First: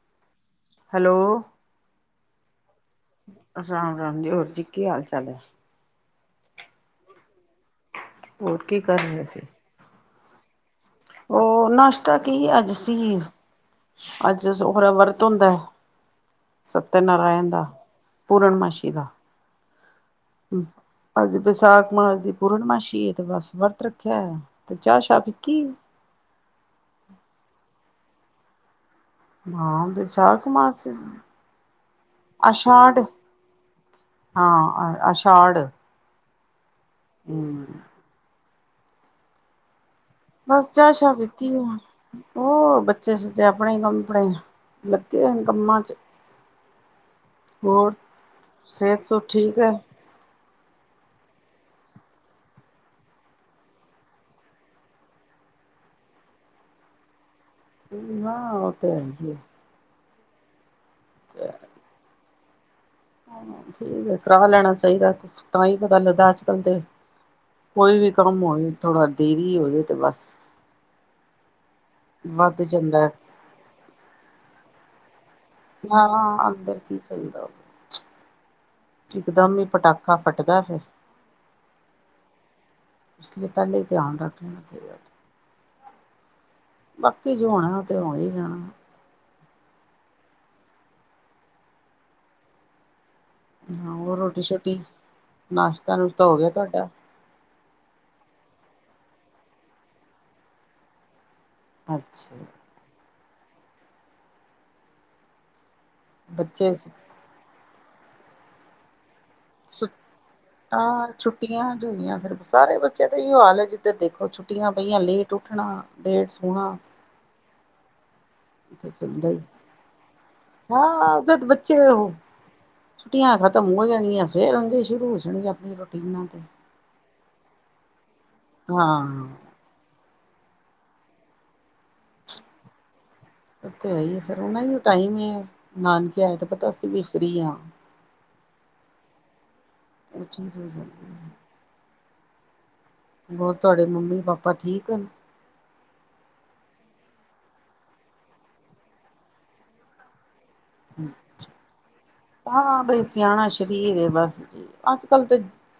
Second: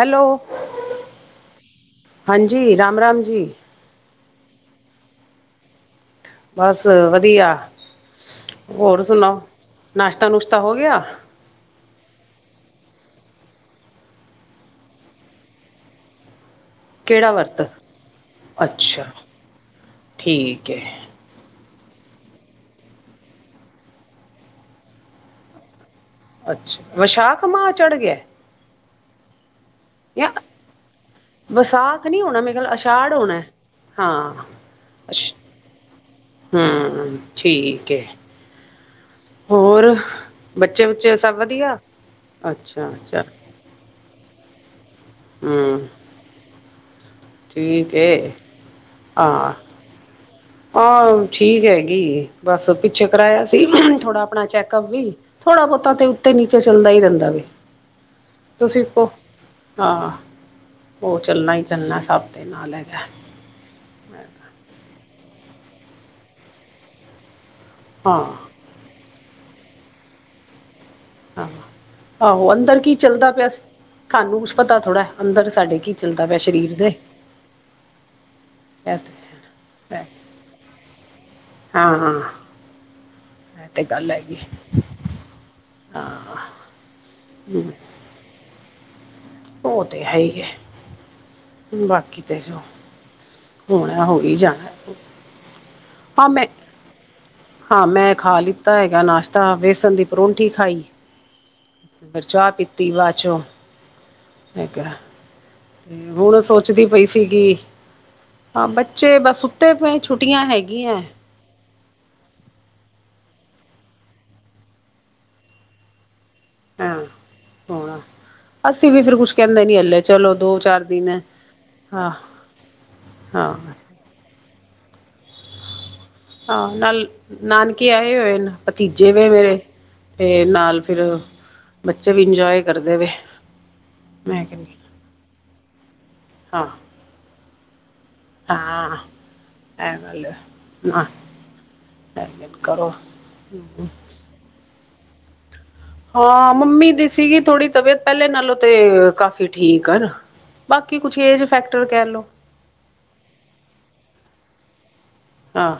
Hello. Hello- ਹਾਂਜੀ, ਰਾਮ -ਰਾਮ ਜੀ। ਰਾਮ- ਰਾਮ ਜੀ, ਹੋਰ ਜੀ ਕੀ ਹਾਲ- ਚਾਲ ਹੈ? ਬਸ ਵਧੀਆ ਕੀ ਕਰ ਹੋਰ ਰਹੇ ਸੁਨਾਉ, ਸੀ? ਨਾਸ਼ਤਾ- ਨੁਸ਼ਤਾ ਹੋ ਗਿਆ? ਉਹ ਨਸ਼ਤਾ ਕੀ ਅੱਜ ਅਸੀ- ਅੱਜ ਸੋਮਵਾਰ ਵਰਤ ਹੁੰਦਾ? ਕਿਹੜਾ ਸਤਿਨਾਰਾਇਣ ਵਰਤ ਦਾ, ਪੂਰਨਮਾਸ਼ੀ ਅੱਛਾ ਦਾ। ਠੀਕ ਏ। ਅੱਜ ਵਿਸਾਖ ਮਾਹ ਦੀ ਪੂਰਨਮਾਸ਼ੀ ਏ ਤੇ ਬਸ ਵਰਤ ਰੱਖਿਆ ਹੋਇਆ, ਤੇ ਚਾਹ ਸ਼ਾਹ ਪੀਤੀ ਏ। ਅੱਛਾ, ਵਿਸ਼ਾਖ ਮਾਹ ਚੜ ਗਿਆ? ਹਾਂ ਜਾਂ ਵਿਸ਼ਾਖ ਮਾਸ ਏ, ਵਿਸਾਖ ਨਹੀਂ ਹੋਣਾ ਮੇਰੇ ਖਿਆਲ ਅਸ਼ਾਢ। ਅਸ਼ਾੜ ਹੋਣਾ ਹਾਂ ਅਛਾਂੜ। ਹੂੰ, ਠੀਕ ਏ, ਹੋਰ? ਬਸ ਬੱਚੇ ਚਾਹ- ਸ਼ਾਹ ਬੁੱਚੇ ਸਭ ਪੀਤੀ ਏ ਵਧੀਆ ਹੁਣ, ਹੋਰ ਅੱਛਾ ਬੱਚੇ ਅੱਛਾ ਸੁੱਤੇ ਆਪਣੇ ਹੀ ਕੰਮ-ਕੂਮ। ਲੱਗੇ ਹੋਏ ਨੇ ਕੰਮਾਂ ਹਮ ਚ। ਹੋਰ ਠੀਕ ਏ, ਸਿਹਤ ਸੁਹਤ ਹਾਂ‌। ਠੀਕ ਹੈ ਆਹ ਠੀਕ ਹੈਗੀ ਏ, ਬਸ ਪਿੱਛੇ ਕਰਾਇਆ ਸੀ ਥੋੜਾ ਆਪਣਾ ਚੈੱਕਅਪ ਵੀ। ਥੋੜਾ- ਬਹੁਤਾ ਤੇ ਉੱਤੇ- ਨੀਚੇ ਚੱਲਦਾ ਹੀ ਰਹਿੰਦਾ ਵੇ। ਓਹੀ ਨਾ, ਉਹ ਤਾਂ ਹੈ ਈ ਹੈ। ਹਾਂ ਉਹ ਚੱਲਣਾ ਹੀ ਚੱਲਣਾ, ਸੱਭ ਦੇ ਨਾਲ ਹੈਗਾ। ਠੀਕ ਕਰਾਹ ਲੈਣਾ ਚਾਹੀਦਾ ਕੁਝ, ਤਾਂ ਹੀ ਪਤਾ ਲੱਗਦਾ ਅੱਜਕੱਲ ਤੇ। ਕੋਈ ਵੀ ਹਾਂ ਕਰਮ ਹੋਵੇ ਥੋੜਾ ਦੇਰੀ ਹੋ ਜਾਵੇ ਤੇ ਬਸ ਆਹੋ, ਆਹੋ ਵੱਧ ਅੰਦਰ ਕੀ ਜਾਂਦਾ ਚੱਲਦਾ ਪਿਆ ਸਾਨੂੰ ਕੁਛ ਪਤਾ ਥੋੜਾ ਅੰਦਰ ਸਾਡੇ ਕੀ ਹਾਂ ਚੱਲਦਾ ਪਿਆ ਸਰੀਰ ਅੰਦਰ ਦੇ। ਕੀ ਚੱਲਦਾ ਇਕਦਮ ਹੀ ਤੇ ਪਟਾਕਾ ਫੱਟਦਾ ਫੇਰ। ਹਾਂ -ਹਾਂ। ਇਸ ਲਈ ਇਹ ਪਹਿਲੇ ਹੀ ਧਿਆਨ ਰੱਖਣਾ ਚਾਹੀਦਾ। ਆ ਹਾ। ਬਾਕੀ ਜੋ ਹੋਣਾ, ਓ ਤੇ ਹੋਣਾ ਈ ਹੋਣਾ। ਉਹ ਤੇ ਹੈ ਹੀ ਹੈ, ਬਾਕੀ ਤੇ ਜੋ। ਹੋਣਾ ਹੋਰ ਹੋ ਹੀ ਰੋਟੀ- ਜਾਣਾ ਸ਼ੋਟੀ, ਨਾਸ਼ਤਾ- ਨੁਸ਼ਤਾ ਹਾਂ ਹੋ ਮੈਂ ਗਿਆ ਤੁਹਾਡਾ? ਹਾਂ ਮੈਂ ਖਾ ਲਿੱਤਾ ਹੈਗਾ ਨਾਸ਼ਤਾ, ਵੇਸਣ ਦੀ ਪਰੋਂਂਠੀ ਖਾਈ। ਫੇਰ ਅੱਛਾ ਚਾਹ ਪੀਤੀ ਬਾਅਦ ਚੋਂ। ਮੈਂ ਕਿਹਾ, ਤੇ ਹੁਣ ਬੱਚੇ ਸੋਚਦੀ ਪਈ, ਸੁ ਸੀਗੀ, ਹਾਂ ਬੱਚੇ ਬਸ- ਸੁੱ ਪਏ ਛੁੱਟੀਆਂ ਤਾ ਹੈਗੀਆਂ ਛੁ ਛੁੱਟੀਆਂ ਜੋ ਹੋਈਆਂ ਫੇਰ, ਸਾਰੇ ਬੱਚੇ ਤਾਂ ਇਹੀ ਹਾਲ ਹੈ ਜਿੱਧਰ ਦੇਖੋ ਛੁੱਟੀਆਂ ਪਈਆਂ ਲੇਟ ਉੱਠਣਾ। ਲੇਟ ਸੋਣਾ। ਹਾਂ ਸੋਣਾ। ਅਸੀਂ ਤੇ ਵੀ ਫੇਰ ਚੱਲਦਾ ਕੁੱਛ ਹੀ ਕਹਿੰਦੇ ਨਹੀਂ ਹਲੇ ਚਲੋ ਦੋ- ਚਾਰ ਦਿਨ ਹੈ। ਹਾਂ ਜਦ ਬੱਚੇ ਉਹ ਛੁੱਟੀਆਂ ਖ਼ਤਮ ਹੋ ਜਾਣੀਆਂ ਫੇਰ ਆ ਸ਼ੁਰੂ ਹੋਣ ਆਪਣੀ ਰੋਟੀ ਬਣਾ ਕੇ। ਹਾ ਨਾਲ ਨਾਨਕੇ ਆਏ ਹੋਏ ਨ ਹਾਂ ਭਤੀਜੇ ਵੇ ਮੇਰੇ। ਤੇ ਨਾਲ ਫੇਰ ਬੱਚੇ ਵੀ ਇੰਜੋਏ ਕਰਦੇ ਵੇ। ਉਹ ਤੇ ਹੈ ਈ ਏ ਫੇਰ ਮੈਂ ਉਹਨਾ ਕਹਿੰਦੀ ਟਾਈਮ ਈ ਏਹੀ ਏ ਨਾਨਕੇ ਆਏ ਤੇ ਪਤਾ ਅਸੀਂ ਵੀ ਫ੍ਰੀ ਹਾਂ। ਤਾਂ, ਇਹ ਗੱਲ ਉਹ ਹੈ, ਚੀਜ਼ ਹੋ ਆਪਣਾ ਜਾਂਦੀ ਹੈ ਟਾਈਮਿੰਗ ਕਰੋ। ਹੋਰ ਤੁਹਾਡੇ ਮੰਮੀ ਪਾਪਾ ਠੀਕ ਹਨ? ਹਾਂ ਮੰਮੀ ਦੀ ਸੀਗੀ ਥੋੜੀ ਤਬੀਅਤ, ਪਹਿਲੇ ਨਾਲੋਂ ਤੇ ਕਾਫ਼ੀ ਠੀਕ ਹਨ। ਬਾਕੀ ਕੁੱਛ ਏਜ ਫੈਕਟਰ ਕਹਿ ਲਉ। ਹਾਂ ਬਈ ਸਿਆਣਾ ਸਰੀਰ ਬਸ ਅੱਜ ਕੱਲ ਤਾਂ ਹਾਂ।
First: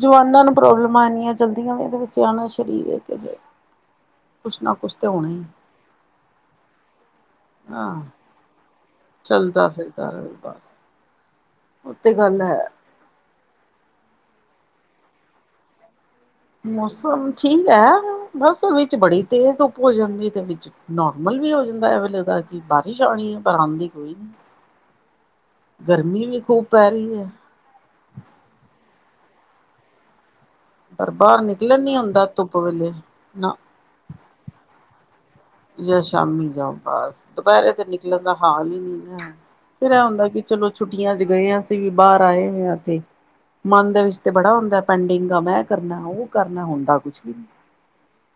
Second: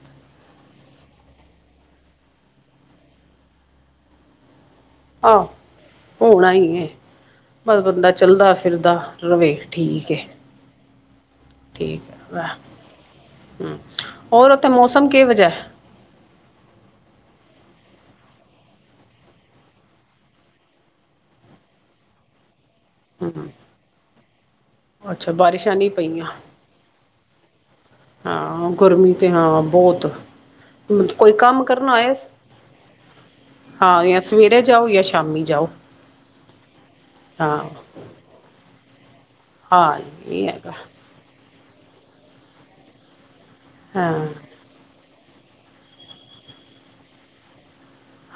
ਜਵਾਨਾਂ ਨੂੰ ਪ੍ਰੋਬਲਮਾਂ ਇਨੀਆਂ ਚਲਦੀਆਂ ਵੇ, ਸਿਆਣਾ ਸਰੀਰ ਤੇ ਫੇਰ। ਕੁੱਛ ਨਾ ਕੁੱਛ ਆਹੋ ਹੋਣਾ ਹੀ ਹੈ, ਬਸ ਹਾਂ ਬੰਦਾ ਚੱਲਦਾ ਫਿਰਦਾ ਰਹਵੇ ਚੱਲਦਾ ਫਿਰਦਾ ਠੀਕ ਹੈ ਰਹੇ ਬਸ ਠੀਕ ਉਤੇ ਹੈ ਗੱਲ ਵੈ। ਹਮ ਹੋਰ ਉੱਥੇ ਮੌਸਮ ਕਿਹੋ ਜਿਹਾ? ਮੌਸਮ ਠੀਕ ਹੈ, ਬਸ ਵਿੱਚ ਬੜੀ ਤੇਜ਼ ਧੁੱਪ ਹੋ ਜਾਂਦੀ ਤੇ ਵਿੱਚ। ਨੋਰਮਲ ਵੀ ਹੋ ਜਾਂਦਾ ਹੈ, ਇਹ ਵੇਲੇ ਬਾਅਦ? ਕਿ ਬਾਰਿਸ਼ ਹੂੰ ਆਉਣੀ ਹੈ, ਪਰ ਆਉਂਦੀ ਕੋਈ ਨਹੀਂ, ਅੱਛਾ ਬਾਰਿਸ਼ਾਂ ਨਹੀਂ ਪਈਆਂ। ਗਰਮੀਂ ਵੀ ਖੂਬ ਪੈ ਰਹੀ ਹੈ। ਹਾਂ ਗਰਮੀਂ ਤੇ ਹਾਂ ਬਹੁਤ। ਪਰ ਕੋਈ ਬਾਹਰ ਕੰਮ ਨਿਕਲਣ ਕਰਨਾ ਨਹੀਂ ਹੋਏ ਹੁੰਦਾ ਧੁੱਪ ਵੇਲੇ ਨਾ। ਹਾਂ ਜਾਂ ਸਵੇਰੇ ਜਾਓ, ਜਾਂ ਸ਼ਾਮੀ ਜਾਓ। ਜਾਂ ਸ਼ਾਮੀ ਜਾਓ, ਬਸ ਹਾਂ ਦੁਪਹਿਰੇ ਤੇ ਨਿਕਲਣ ਦਾ ਹਾਲ ਹੀ ਨਹੀਂ ਹੈ। ਫਿਰ ਹਾਂ ਇਹ ਹੁੰਦਾ, ਕਿ ਚਲੋ ਹੈਗਾ। ਛੁੱਟੀਆਂ ਛੁੱਟੀਆਂ ਚੱ ਗਏ, ਅਸੀ ਵੀ ਬਾਹਰ ਆਏ ਹੋਏ, ਉੱਥੇ ਮਨ ਦੇ ਵਿੱਚ ਤੇ ਹਾਂ ਬੜਾ ਹੁੰਦਾ। ਪੈਂਡਿੰਗ ਕੰਮ ਆ ਕਰਨਾ, ਉਹ ਕਰਨਾ, ਹੁੰਦਾ ਕੁੱਛ ਵੀ ਨਹੀਂ।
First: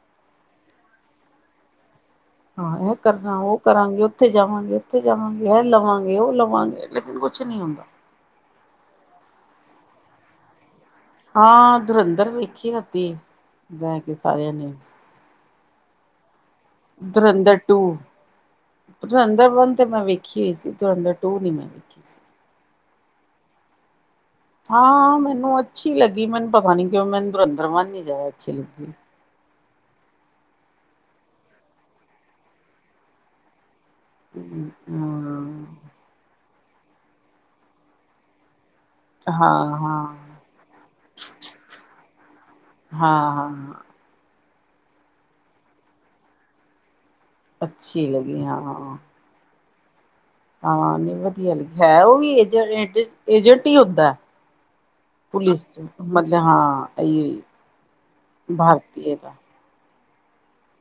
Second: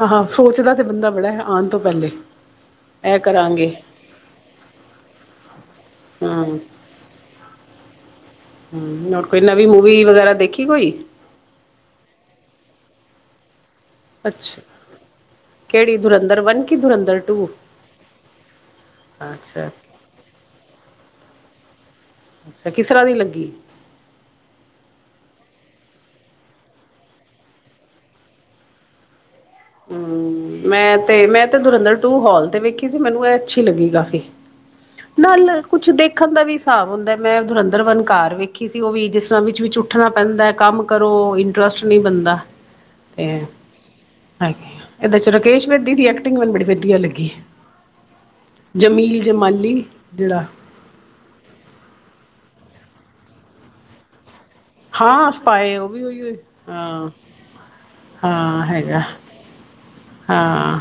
ਹਾਂ -ਹਾਂ ਸੋਚਦਾ ਤੇ ਬੰਦਾ ਬੜਾ ਹੈ ਆਉਣ ਤੋਂ ਪਹਿਲੇ! ਹਾਂ ਇਹ ਕਰਨਾ, ਉਹ ਕਰਾਂਗੇ, ਉੱਥੇ ਜਾਵਾਂਗੇ, ਇੱਥੇ ਜਾਵਾਂਗੇ, ਇਹ ਲਵਾਂਗੇ, ਉਹ ਹਾਂ ਹਮ ਲਵਾਂਗੇ, ਲੇਕਿਨ ਕੁੱਛ ਨਹੀਂ ਹੁੰਦਾ। ਹਮ ਹੋਰ ਕੋਈ ਨਵੀਂ ਮੂਵੀ ਵਗੈਰਾ ਦੇਖੀ ਕੋਈ? ਹਾਂ ਧੁਰੰਧਰ ਵੇਖੀ ਰਾਤੀ ਬਹਿ ਕੇ ਸਾਰਿਆਂ ਅੱਛਾ ਨੇ ਕਿਹੜੀ ਧੁਰੰਧਰ ਵਨ? ਧੁਰੰਧਰ ਟੂ। ਧੁਰੰਧਰ ਅੱਛਾ ਵਨ ਤੇ ਮੈਂ ਵੇਖੀ ਹੋਈ ਸੀ, ਤੇ ਧੁਰੰਧਰ ਟੂ ਨਹੀਂ ਮੈਂ ਵੇਖੀ ਸੀ। ਅੱਛਾ, ਕਿਸ ਤਰਾਂ ਦੀ ਲੱਗੀ? ਹਾਂ ਮੈਨੂੰ ਅੱਛੀ ਲੱਗੀ, ਮੈਨੂੰ ਪਤਾ ਨੀ ਕਿਉਂ ਮੈਨੂੰ ਧੁਰੰਧਰ ਵਨ ਨੀ ਜ਼ਿਆਦਾ ਅੱਛੀ ਲੱਗੀ। ਹਮ, ਮੈਂ ਤੇ ਮੈਂ ਤੇ ਧੁਰੰਧਰ ਟੂ, ਹਾਲ ਤੇ ਵੇਖੀ ਸੀ, ਮੈਨੂੰ ਇਹ ਅੱਛੀ ਲੱਗੀ ਕਾਫੀ। ਨਾਲ ਹਾਂ ਕੁੱਛ ਦੇਖਣ ਦਾ ਵੀ ਹਿਸਾਬ ਹੁੰਦਾ, ਮੈਂ ਧੁਰੰਧਰ ਵਨ ਘਰ ਵੇਖੀ ਵੇਖੀ ਸੀ, ਉਹ ਵੀ ਜਿਸ ਤਰ੍ਹਾਂ ਵਿੱਚ ਵੀ ਹਾਂ ਹਾਂ ਉੱਠਣਾ ਹਾਂ ਪੈਂਦਾ, ਕੰਮ ਕਰੋ ਇੰਟਰਸਟ ਨਹੀਂ ਬਣਦਾ। ਹਾਂ- ਹਾਂ! ਹਾਂ ਇਹਦੇ ਚੱ ਰਾਕੇਸ਼ ਬੇਦੀ ਦੀ ਐਕਟਿੰਗ ਮੈਨੂੰ ਬੜੀ ਵਧੀਆ ਲੱਗੀ। ਅੱਛੀ ਲੱਗੀ ਹਾਂ। ਜਮੀਲ ਜਮਾਲੀ ਜਿਹੜਾ ਹਾਂ ਨਹੀਂ ਵਧੀਆ ਲੱਗੀ ਹੈ, ਉਹ ਵੀ ਏਜੰਟ- ਏਜੰਟ ਹੀ ਹੁੰਦਾ। ਹਾਂ ਪੁਲਿਸ ਸਪਾਏ ਚ ਉਹ ਵੀ ਉਹੀ ਹੋ, ਮਤਲਬ ਹਾਂ- ਇਹ ਹਾਂ ਹੈਗਾ। ਭਾਰਤੀ ਦਾ ਹਾਂ।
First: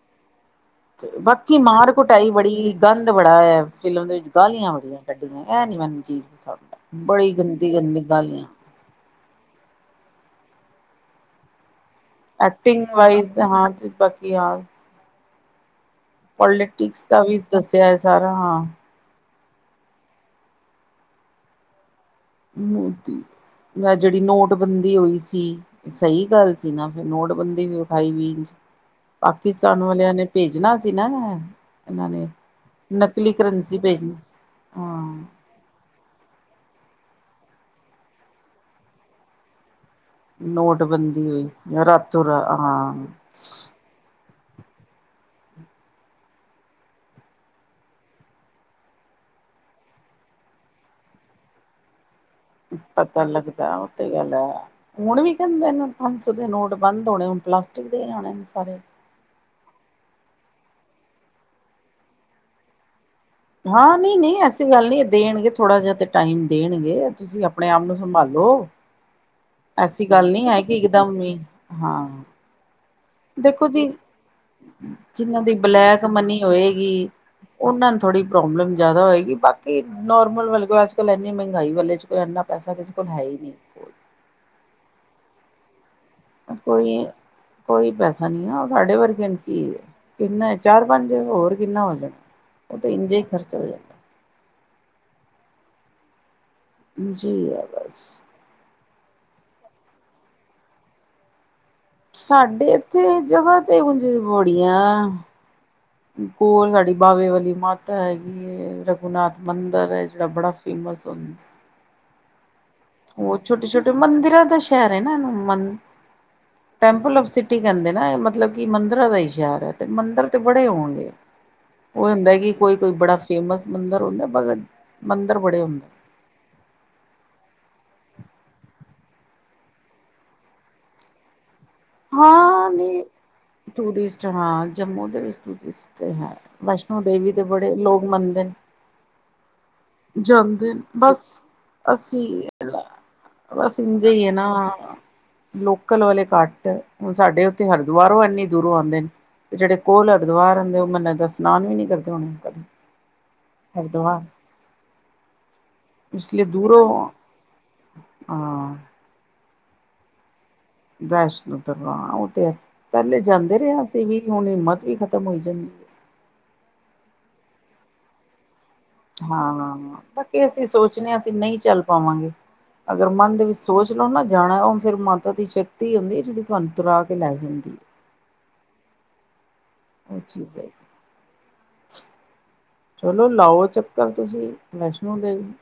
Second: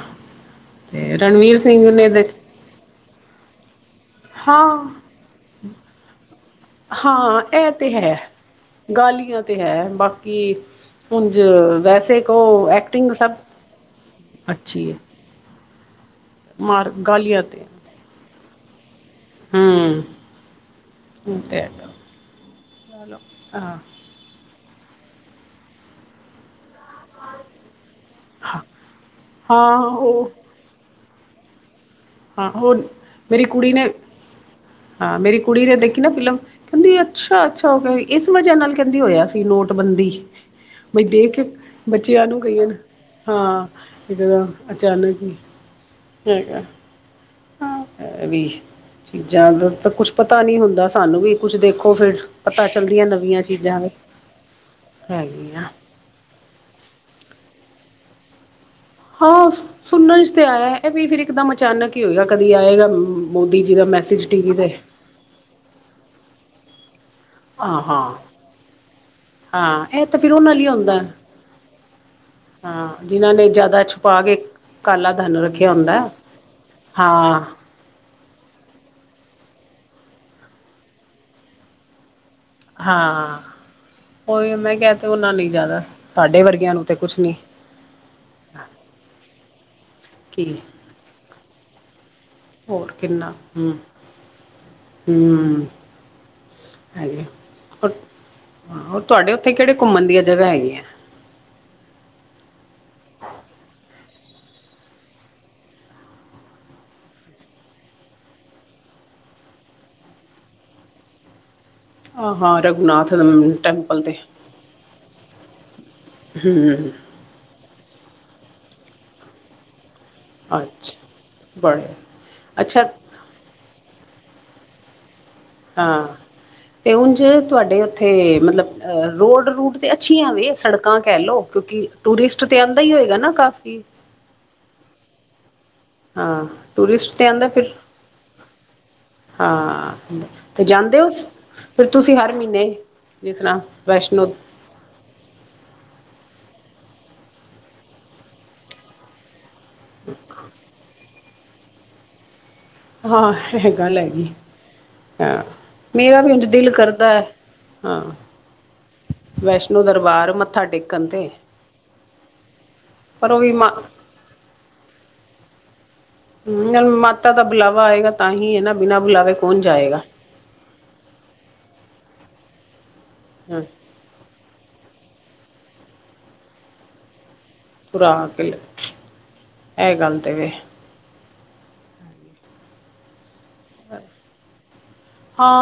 ਤੇ ਬਾਕੀ ਰਣਵੀਰ ਸਿੰਘ ਮਾਰ ਨੇ ਕੁਟਾਈ ਦੇ ਬੜੀ, ਗੰਦ ਬੜਾ ਹੈ। ਫਿਲਮ ਦੇ ਵਿੱਚ ਹਾਂ ਗਾਲੀਆਂ ਬੜੀਆਂ ਕੱਢੀਆਂ, ਇਹ ਨੀ ਮੈਨੂੰ ਚੀਜ਼ ਪਸੰਦ ਬੜੀ ਹਾਂ ਇਹ ਗੰਦੀ- ਤੇ ਗੰਦੀ ਹੈ ਗਾਲੀਆਂ। ਗਾਲੀਆਂ ਤੇ ਹੈ ਬਾਕੀ, ਉਂਝ ਵੈਸੇ ਉਹ ਐਕਟਿੰਗ ਸਭ ਵਾਈਜ਼ ਹਾਂ ਬਾਕੀ ਅੱਛੀ ਹੈ। ਪੋਲੇ ਮਾਰ ਟਿਕਸ ਦਾ ਵੀ ਗਾਲੀਆਂ ਦੱਸਿਆ ਏ ਸਾਰਾ, ਹਾਂ। ਹੂੰ, ਉ ਤੇ ਹੈਗਾ। ਮੋਦੀ, ਹਾਂ ਨੈ ਜੇੜੀ ਨੋਟਬੰਦੀ ਹੋਈ ਸੀ, ਸਹੀ ਗੱਲ ਸੀ ਨਾ। ਨੋਟਬੰਦੀ ਵੀ ਵਿਖਾਈ ਵੀਂਜ ਹਾਂ ਹਾਂ ਪਾਕਿਸਤਾਨ ਵਾਲਿਆਂ ਨੇ ਉਹ ਭੇਜਣਾ ਸੀ ਨਾ। ਇਹਨਾਂ ਨੇ, ਹਾਂ ਉਹ ਨਕਲੀ ਮੇਰੀ ਕੁੜੀ ਕਰੰਸੀ ਨੇ ਭੇਜਣੀ ਸੀ, ਹਾਂ। ਕੁੜੀ ਨੇ ਦੇਖੀ ਨਾ ਫਿਲਮ, ਕੈੰਦੀ ਅੱਛਾ-ਅੱਛਾ ਓਹ ਫੇਰ ਇਸ ਵਜ੍ਹਾ ਨਾਲ ਕੈੰਦੀ ਹੋਇਆ ਸੀ ਨੋਟਬੰਦੀ। ਬਈ ਨੋਟਬੰਦੀ ਦੇਖ ਹੋਈ ਸੀ ਰਾਤੋਂ ਬੱਚਿਆਂ ਰਾ ਨੂੰ ਕਈਅਣ, ਹਾਂ ਹਾਂ। ਇ ਜਗ੍ਹਾ ਅਚਾਨਕ ਈ, ਹੈਗਾ। ਹਾਂ, ਐਵੀ ਚੀਜ਼ਾਂ ਜਦ ਤਕ ਕੁਛ ਪਤਾ ਨੀ ਹੁੰਦਾ ਸਾਨੂੰ ਵੀ ਕੁਛ ਦੇਖੋ ਫੇਰ। ਪਤਾ ਲੱਗਦੈ ਓਹ ਤੇ ਗੱਲ ਐ, ਹੁਣ ਵੀ ਹੈਗੀਆਂ ਕੈੰਦੇ ਨੇ। ਪੰਜ ਸੋ ਦੇ ਨੋਟ ਬੰਦ ਹੋਣੇ, ਹੁਣ ਪਲਾਸਟਿਕ ਦੇ ਈ ਆਣੇਣ ਸਾਰੇ। ਹਾਂ, ਸੁਣਨ'ਚ ਤੇ ਆਯਾ ਏ, ਐ ਵੀ ਫਿਰ ਇੱਕਦਮ ਅਚਾਨਕ ਈ ਹੋਏਗਾ ਕਦੀ ਆਏਗਾ ਮ ਹਾਂ, ਨਹੀਂ-ਨਹੀਂ ਐਸੀ ਗੱਲ ਨੀ ਐ, ਦੇਣਗੇ ਥੋੜਾ ਜਾ ਤੇ ਟਾਈਮ ਦੇਣਗੇ। ਤੁਸੀਂ ਹਾਂ ਅਪਣੇ-ਆਪ ਨੂੰ ਹਾਂ ਸੰਭਾਲੋ। ਹਾਂ ਐਸੀ ਇਹ ਤਾਂ ਗੱਲ ਫਿਰ ਨੀ ਉਹਨਾਂ ਐ, ਲਈ ਕਿ ਹੁੰਦਾ ਇੱਕਦਮ ਈ, ਹਾਂ। ਹਾਂ, ਜਿਨਾ ਦੇਖੋ ਜੀ, ਜਿਨਾਂ ਦੀ ਰੱਖਿਆ ਹੁੰਦਾ ਬਲੈਕ ਮਨੀ ਹੋਏਗੀ ਹਾਂ ਓਨਾਂ ਨੂੰ ਥੋੜ੍ਹੀ ਪ੍ਰੋਬਲਮ ਜਾਦਾ ਹੋਏਗੀ, ਬਾਕੀ ਨੌਰਮਲ ਵਾਲੇ ਕੋਲ, ਅੱਜ-ਕੱਲ੍ਹ ਐਨੀ ਮਹਿੰਗਾਈ ਵਾਲੇ 'ਚ ਕੋਈ ਐਨਾ ਹਾਂ, ਓਈਓ ਮੈਂ ਕਿਆ ਤੇ ਓਹਨਾ ਨੇ ਈ ਜਾਦਾ। ਕੋਈ, ਕੋਈ ਪੈਸਾ ਨੀ ਐ, ਓਹ ਸਾਡੇ ਵਰਗੇ ਆ ਨੂੰ ਕੀ ਏ, ਕਿੰਨਾ ਕੀ ਏ ਚਾਰ ਪੰਜ ਹੋਰ ਕਿੰਨਾ ਹੋਣੈ? ਓਹ ਹੋਰ ਤੇ ਇੰਜੇ ਈ ਕਿੰਨਾ ਖਰਚ ਹੋ ਹੂੰ ਜਣ। ਹੂੰ, ਹੈਗੇ, ਜੀ ਆ ਪ ਬਸ ਹਾਂ, ਔਰ ਤੁਵਾਡੇ ਓਥੇ ਕੇੜੇ ਘੁੰਮਣ ਦੀਆਂ ਜਗਾਂ ਹੈਗੀਆ? ਸਾਡੇ ਇੱਥੇ ਜਗ੍ਹਾ ਤੇ ਉੰਝ ਬੜੀਆ। ਕੋਲ ਸਾਡੀ ਬਾਵੇ ਵਾਲੀ ਮਾਤਾ ਹੈਗੀ। ਏ ਰਘੁਨਾਥ ਮੰਦਰ ਐ, ਜੇੜਾ ਬੜਾ ਫੇਮਸ ਹੋੰ ਆਹਾਂ, ਰਘੁਨਾਥ ਆਲਾ ਮੰ ਛੋਟੇ ਛੋਟੇ ਟੈਂਪਲ ਤੇ, ਮੰਦਿਰਾਂ ਦਾ ਸ਼ਹਿਰ ਹੈ ਨਾ ਇਹਨੂੰ ਹੂੰ। ਟੀ ਕੈੰਦੇ ਨਾ ਏ, ਮਤਲਬ ਕਿ ਮੰਦਰਾ ਦਾ ਈ ਸ਼ਹਿਰ ਐ ਤੇ, ਮੰਦਰ ਤੇ ਬੜੇ ਅੱਛਾ ਹੋਣਗੇ, ਬੜੇ ਓਈ ਹੁੰਦੈ ਕਿ ਅੱਛਾ ਕੋਈ-ਕੋਈ ਬੜਾ ਫੇਮਸ ਮੰਦਰ ਹੁੰਦਾ, ਬਗਤ ਮੰਦਰ ਬੜੇ ਹੋਂ ਹਾਂ। ਤੇ ਉਂਝ ਤੁਵਾਡੇ ਓਥੇ, ਮਤਲਬ ਰੋਡ-ਰੂਡ ਤੇ ਅੱਛੀਆਂ ਵੇ, ਸੜਕਾਂ ਕਹਿਲੋ ਕਿਉਂਕਿ ਟੂਰਿਸਟ ਤੇ ਆੰਦਾ ਈ ਹੋਏਗਾ ਨਾ ਕਾਫੀ? ਅੱਛਾ, ਹਾਂ, ਜਮੂ ਦੇ ਵਿੱਚ ਟੂਰਿਸਟ ਤੇ ਹੈ, ਹਾਂ ਵੈਸ਼ਨੋ ਟੂਰਿਸਟ ਤੇ ਦੇਵੀ ਦੇ ਆਉਂਦਾ ਫਿਰ ਬੜੇ ਲੋਗ ਮੰਨਦੇ। ਹਾਂ। ਤੇ ਜਾਂਦੇਨ ਜਾਂਦੇ ਹੋ ਬਸ ਫਿਰ ਤੁਸੀਂ ਅਸੀ, ਹਰ ਮਹੀਨੇ ਲਾ ਜਿਸ ਤਰ੍ਹਾਂ ਬਸ ਇੰਜੇ ਈ ਵੈਸ਼ਨੋ ਏਨਾ। ਲੋਕਲ ਵਾਲੇ ਘੱਟ, ਹੁਣ ਸਾਡੇ ਓਥੇ ਹਰਿਦੁਆਰੋਂ ਐਨੀ ਦੂਰੋਂ ਆੰਦੇਨ ਤੇ ਜਿਹੜੇ ਕੋਲ ਹਰਦੁਆਰ ਹੂੰਦੇ, ਮਨ ਲਗਦਾ ਸਨਾਨ ਵੀ ਨੀ ਕਰਦੇ ਹੋਣੇ ਓਹ ਕਦੀ। ਹਾਂ, ਐਹ ਗੱਲ ਹੈਗੀ ਹਾਂ, ਮੇਰਾ ਵੀ ਇਸ ਲਈ ਉੰਝ ਦਿਲ ਦੂਰੋਂ ਕਰਦੈ ਹਾਂ, ਹਾਂ ਵੈਸ਼ਨੋ ਦਰਬਾਰ ਮੱਥਾ ਟੇਕ ਵੈਸ਼ਨੋ ਤਰਵਾ ਓਹ ਤੇ ਹੈ, ਪਹਿਲੇ ਪਰ ਉਹ ਵੀ ਜਾਂਦੇ ਮਾ ਰਿਆ ਅਸੀ ਵੀ ਹੁਣ, ਹਿੰਮਤ ਵੀ ਖ਼ਤਮ ਹੋਈ ਜਾਂਦੀ। ਹੈ ਨਹੀਂ ਮਾਤਾ ਦਾ ਬੁਲਾਵਾ ਆਏਗਾ ਤਾਂ ਹੀ ਏ ਨਾ, ਬਿਨਾ ਬੁਲਾਵੇ ਕੌਣ ਜਾਏਗਾ। ਕੇ ਅਸੀਂ ਸੋਚਨੇ ਆਂ ਅਸੀਂ ਨਹੀਂ ਚੱਲ ਪਾਵਾਂਗੇ, ਅਗਰ ਮਨ ਦੇ ਵਿੱਚ ਹੂੰ ਸੋਚ ਨੋ ਨਾ ਜਾਣਾ, ਓਹ ਫੇਰ ਮਾਤਾ ਦੀ ਸ਼ਕਤੀ ਹੁੰਦੀ ਏ ਜੇੜੀ ਤੁਹਾਨ ਤੂਰਾਕੇ ਲੈ ਜਾਂਦੀ ਏ। ਤੂਰਾ ਕੇ ਲੈ ਓਹ ਚੀਜ਼ ਏ, ਚਲੋ ਲਾਓ ਚਕਰ ਤੁਸੀਂ, ਵੈਸ਼ਨੋ ਦੇਵੀ।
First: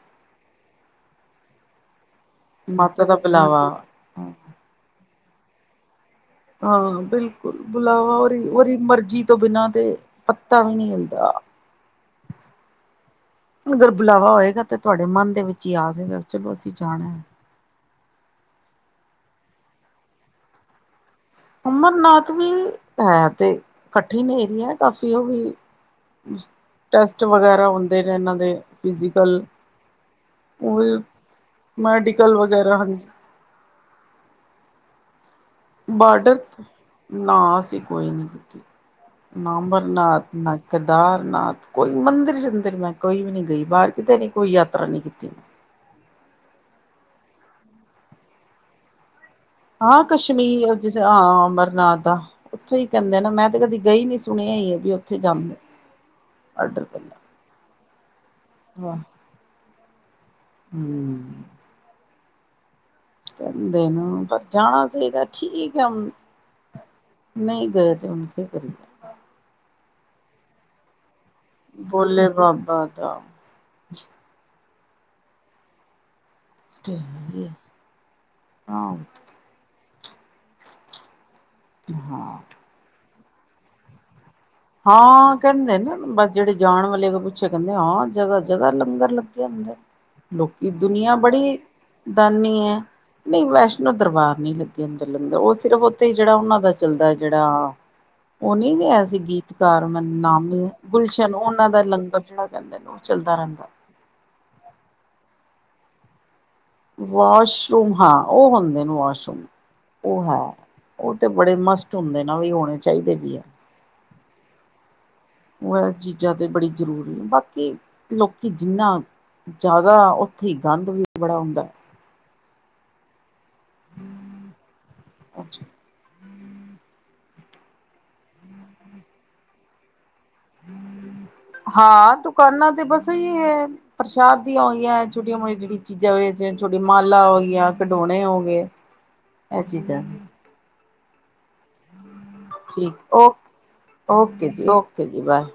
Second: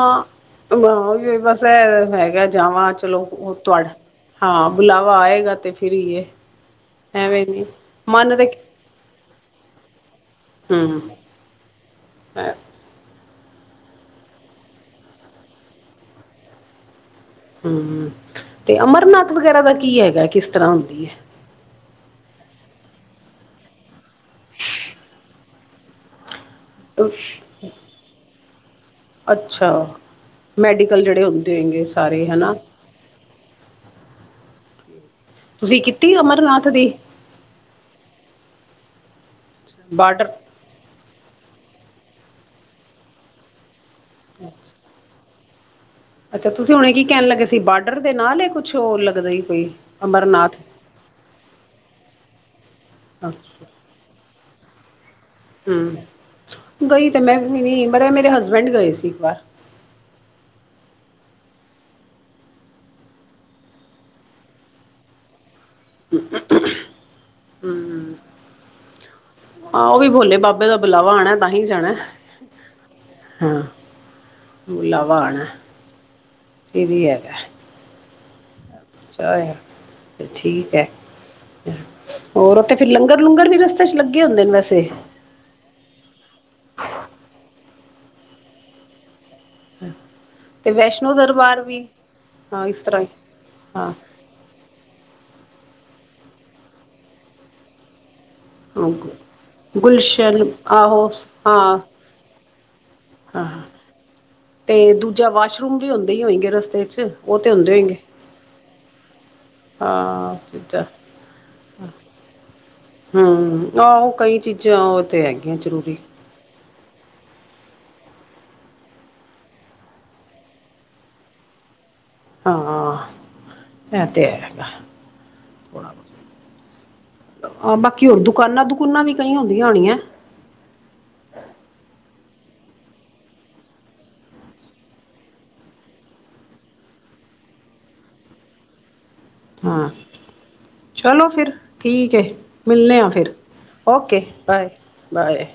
ਅ ਨਾ ਵੀ ਹੋਏ ਬਸ ਐ ਹੈਗਾ ਜਾਵਾਂ ਮਾਤਾ ਦਾ ਚਲੋ ਓਹ ਬੁਲਾਵਾ ਤੁਵਾਡਾ ਹਾਂ, ਬੁਲਾਵਾ ਆਏਗਾ ਤੇ ਫਿਰ ਈ ਏ। ਹਾਂ ਬਿਲਕੁਲ ਬੁਲਾਵਾ ਉਹਦੀ ਮਰਜ਼ੀ ਤੋਂ ਬਿਨਾਂ ਤੇ ਪੱਤਾ ਵੀ ਨਹੀਂ ਹੁੰਦਾ। ਮੈਂ ਅਗਰ ਬੁਲਾਵਾ ਹੋਏਗਾ ਤੇ ਤੁਹਾਡੇ ਮਨ ਦੇ ਵਿੱਚ ਹੀ ਆ ਜਾਏਗਾ ਚਲੋ ਅਸੀਂ ਜਾਣਾ ਹੈ। ਹੂੰ ਤੇ ਅਮਰਨਾਥ ਵਗੈਰਾ ਦਾ ਕੀ ਹੈਗਾ ਕਿਸ ਤਰ੍ਹਾਂ ਹੁੰਦੀ ਹੈ। ਅਮਰਨਾਥ ਵੀ ਹੈ ਤੇ ਕਠਿਨ ਏਰੀਆ ਕਾਫੀ ਉਹ ਵੀ ਟੈਸਟ ਵਗੈਰਾ ਹੁੰਦੇ ਨੇ ਇਹਨਾਂ ਦੇ। ਫਿਜ਼ੀਕਲ ਅੱਛਾ। ਉਹ ਮੈਡੀਕਲ ਜਿਹੜੇ ਹੁੰਦੇ ਹੈਗੇ ਸਾਰੇ ਮੈਡੀਕਲ ਹਨਾ ਵਗੈਰਾ ਹਾਂਜੀ ਤੁਸੀਂ ਕੀਤੀ ਬਾਰਡਰ ਅਮਰਨਾਥ ਦੀ ਨਾ ਅਸੀਂ ਕੋਈ ਨੀ ਕੀਤੀ ਨਾ ਅਮਰਨਾਥ ਬਾਰਡਰ ਕੇਦਾਰਨਾਥ ਕੋਈ ਮੰਦਿਰ ਸ਼ਨਦਰ ਮੈਂ ਕੋਈ ਵੀ ਨਹੀਂ ਗਈ ਬਾਹਰ ਕਿਤੇ ਨਹੀਂ ਕੋਈ ਯਾਤਰਾ ਨਹੀਂ ਕੀਤੀ ਮੈਂ। ਅੱਛਾ ਤੁਸੀਂ ਹੁਣੇ ਕੀ ਕਹਿਣ ਲੱਗੇ ਸੀ ਬਾਰਡਰ ਦੇ ਨਾਲ ਹੀ ਕੁਛ ਹੋਰ ਲੱਗਦਾ। ਕੋਈ ਹਾਂ ਅਮਰਨਾਥ ਕਸ਼ਮੀਰ ਜ ਹਾਂ ਅਮਰਨਾਥ ਉੱਥੇ ਹੀ ਕਹਿੰਦੇ ਨਾ ਮੈਂ ਤੇ ਅੱਛਾ ਕਦੀ ਗਈ ਨੀ। ਸੁਣਿਆ ਹੀ ਹੈ ਵੀ ਉੱਥੇ ਜਾਂਦੇ। ਆਡਰ ਹੂੰ ਗਈ ਤਾਂ ਕਰਨਾ ਮੈਂ ਵੀ ਨਹੀਂ ਪਰ ਮੇਰੇ ਹਸਬੈਂਡ ਗਏ ਸੀ ਇੱਕ ਵਾਰ। ਹੂੰ ਕਹਿੰਦੇ ਨੇ ਪਰ ਜਾਣਾ ਚਾਹੀਦਾ ਠੀਕ। ਨਹੀਂ ਗਏ ਤੇ ਉਹ ਕੀ ਕਰੀਏ। ਹਾਂ ਉਹ ਵੀ ਭੋਲੇ ਬਾਬਾ ਦਾ ਬੁਲਾਵਾ ਆਉਣਾ ਤਾਂ ਹੀ ਜਾਣਾ ਬੋਲੇ ਬਾਬਾ ਦਾ ਹਾਂ‌। ਬੁਲਾਵਾ ਆਣਾ। [unintelligible] ਹਾਂ ਅੱਛਾ ਹੈ ਠੀਕ ਹੈ। ਹਾਂ ਹੋਰ? ਤੇ ਫਿਰ ਲੰਗਰ ਲੂਗਰ ਵੀ ਰਸਤੇ ਚ ਲੱਗੇ ਹੁੰਦੇ ਵੈਸੇ? ਹਾਂ ਕਹਿੰਦੇ ਨਾ ਬਸ ਜਿਹੜੇ ਜਾਣ ਵਾਲੇ ਨੂੰ ਪੁੱਛਿਆ ਕਹਿੰਦੇ ਹਾਂ ਜਗ੍ਹਾ ਜਗ੍ਹਾ ਲੰਗਰ ਲੱਗੇ। ਲੱਗੇ ਹੁੰਦੇ ਤੇ ਲੋਕੀ ਵੈਸ਼ਨੋ ਦੁਨੀਆਂ ਬੜੀ ਦਰਬਾਰ ਵੀ ਦਾਨੀ ਹਾਂ ਇਸ ਹੈ ਤਰ੍ਹਾਂ ਹੀ ਨਹੀਂ ਵੈਸ਼ਨੋ ਹਾਂ ਦਰਬਾਰ ਨਹੀਂ ਲੱਗਿਆ। ਅੰਦਰ ਲੰਗਰ ਉਹ ਸਿਰਫ ਉੱਥੇ ਹੀ ਜਿਹੜਾ ਉਹਨਾਂ ਦਾ ਚੱਲਦਾ ਜਿਹੜਾ ਉਹ ਨਹੀਂ ਹਾਂ ਹੈ ਸੀ ਗੀਤ। ਕਾਰਮਨ ਗੁਲਸ਼ਨ ਨਾਮ ਨੀ ਆਹੋ ਗੁਲਸ਼ਨ ਉਹਨਾਂ ਹਾਂ ਦਾ ਲੰਗਰ ਜਿਹੜਾ ਕਹਿੰਦੇ ਨੇ ਚੱਲਦਾ ਹਾਂ ਰਹਿੰਦਾ ਤੇ ਦੂਜਾ ਵਾਸ਼ਰੂਮ ਵੀ ਹੁੰਦੇ ਹੀ ਹੋਏਗੇ ਰਸਤੇ ਚ ਉਹ ਤੇ ਹੁੰਦੇ ਵਾਸ਼ਰੂਮ ਹੋਏਗੇ ਹਾਂ ਉਹ ਹੁੰਦੇ ਨੇ ਵਾਸ਼ਰੂਮ। ਉਹ ਹਾਂ ਹੈ ਚੀਜ਼ਾਂ ਉਹ ਤੇ ਬੜੇ ਮਸਟ ਹੁੰਦੇ ਨਾ ਵੀ ਹੋਣੇ ਚਾਹੀਦੇ ਵੀ ਆ। ਆਹ ਉਹ ਕਈ ਚੀਜ਼ਾਂ ਉਹ ਤੇ ਹੈ। ਉਹ ਇਹ ਚੀਜ਼ਾਂ ਤੇ ਬੜੀ ਜ਼ਰੂਰੀ ਨੇ ਬਾਕੀ ਲੋਕੀ ਜਿੰਨਾ ਜ਼ਿਆਦਾ ਉੱਥੇ ਹੀ ਗੰਦ ਵੀ ਬੜਾ ਹੁੰਦਾ। ਹਾਂ ਇਹ ਤੇ ਹੈ ਹੈਗਾ ਹੈ। ਥੋੜਾ ਬਹੁਤਾ ਬਾਕੀ ਹੋਰ ਦੁਕਾਨਾਂ ਦਕੁਨਾ ਵੀ ਕਈ ਹੁੰਦੀਆਂ ਹੋਣੀਆਂ‌। [unintelligible] ਹਾਂ ਦੁਕਾਨਾਂ ਤੇ ਬਸ ਏਹੀ ਹੈ ਪ੍ਰਸ਼ਾਦ ਦੀਆਂ ਹੋਈਆਂ ਛੋਟੀਆਂ ਮੋਟੀਆਂ ਜਿਹੜੀ ਚੀਜ਼ਾਂ ਜਿਵੇ ਛੋਟੀੀਆਂ ਮਾਲਾ ਹੋ ਗਈਆਂ, ਖਡੋਣੇ ਹੋ ਗਏ ਇਹ ਹਾਂ ਚੀਜ਼ਾਂ ਚਲੋ ਫਿਰ ਠੀਕ ਹੈ ਮਿਲਦੇ ਹਾਂ ਠੀਕ ਓ ਫਿਰ ਓਕੇ ਜੀ ਬਾਏ ਓਕੇ ਜੀ ਬਾਏ।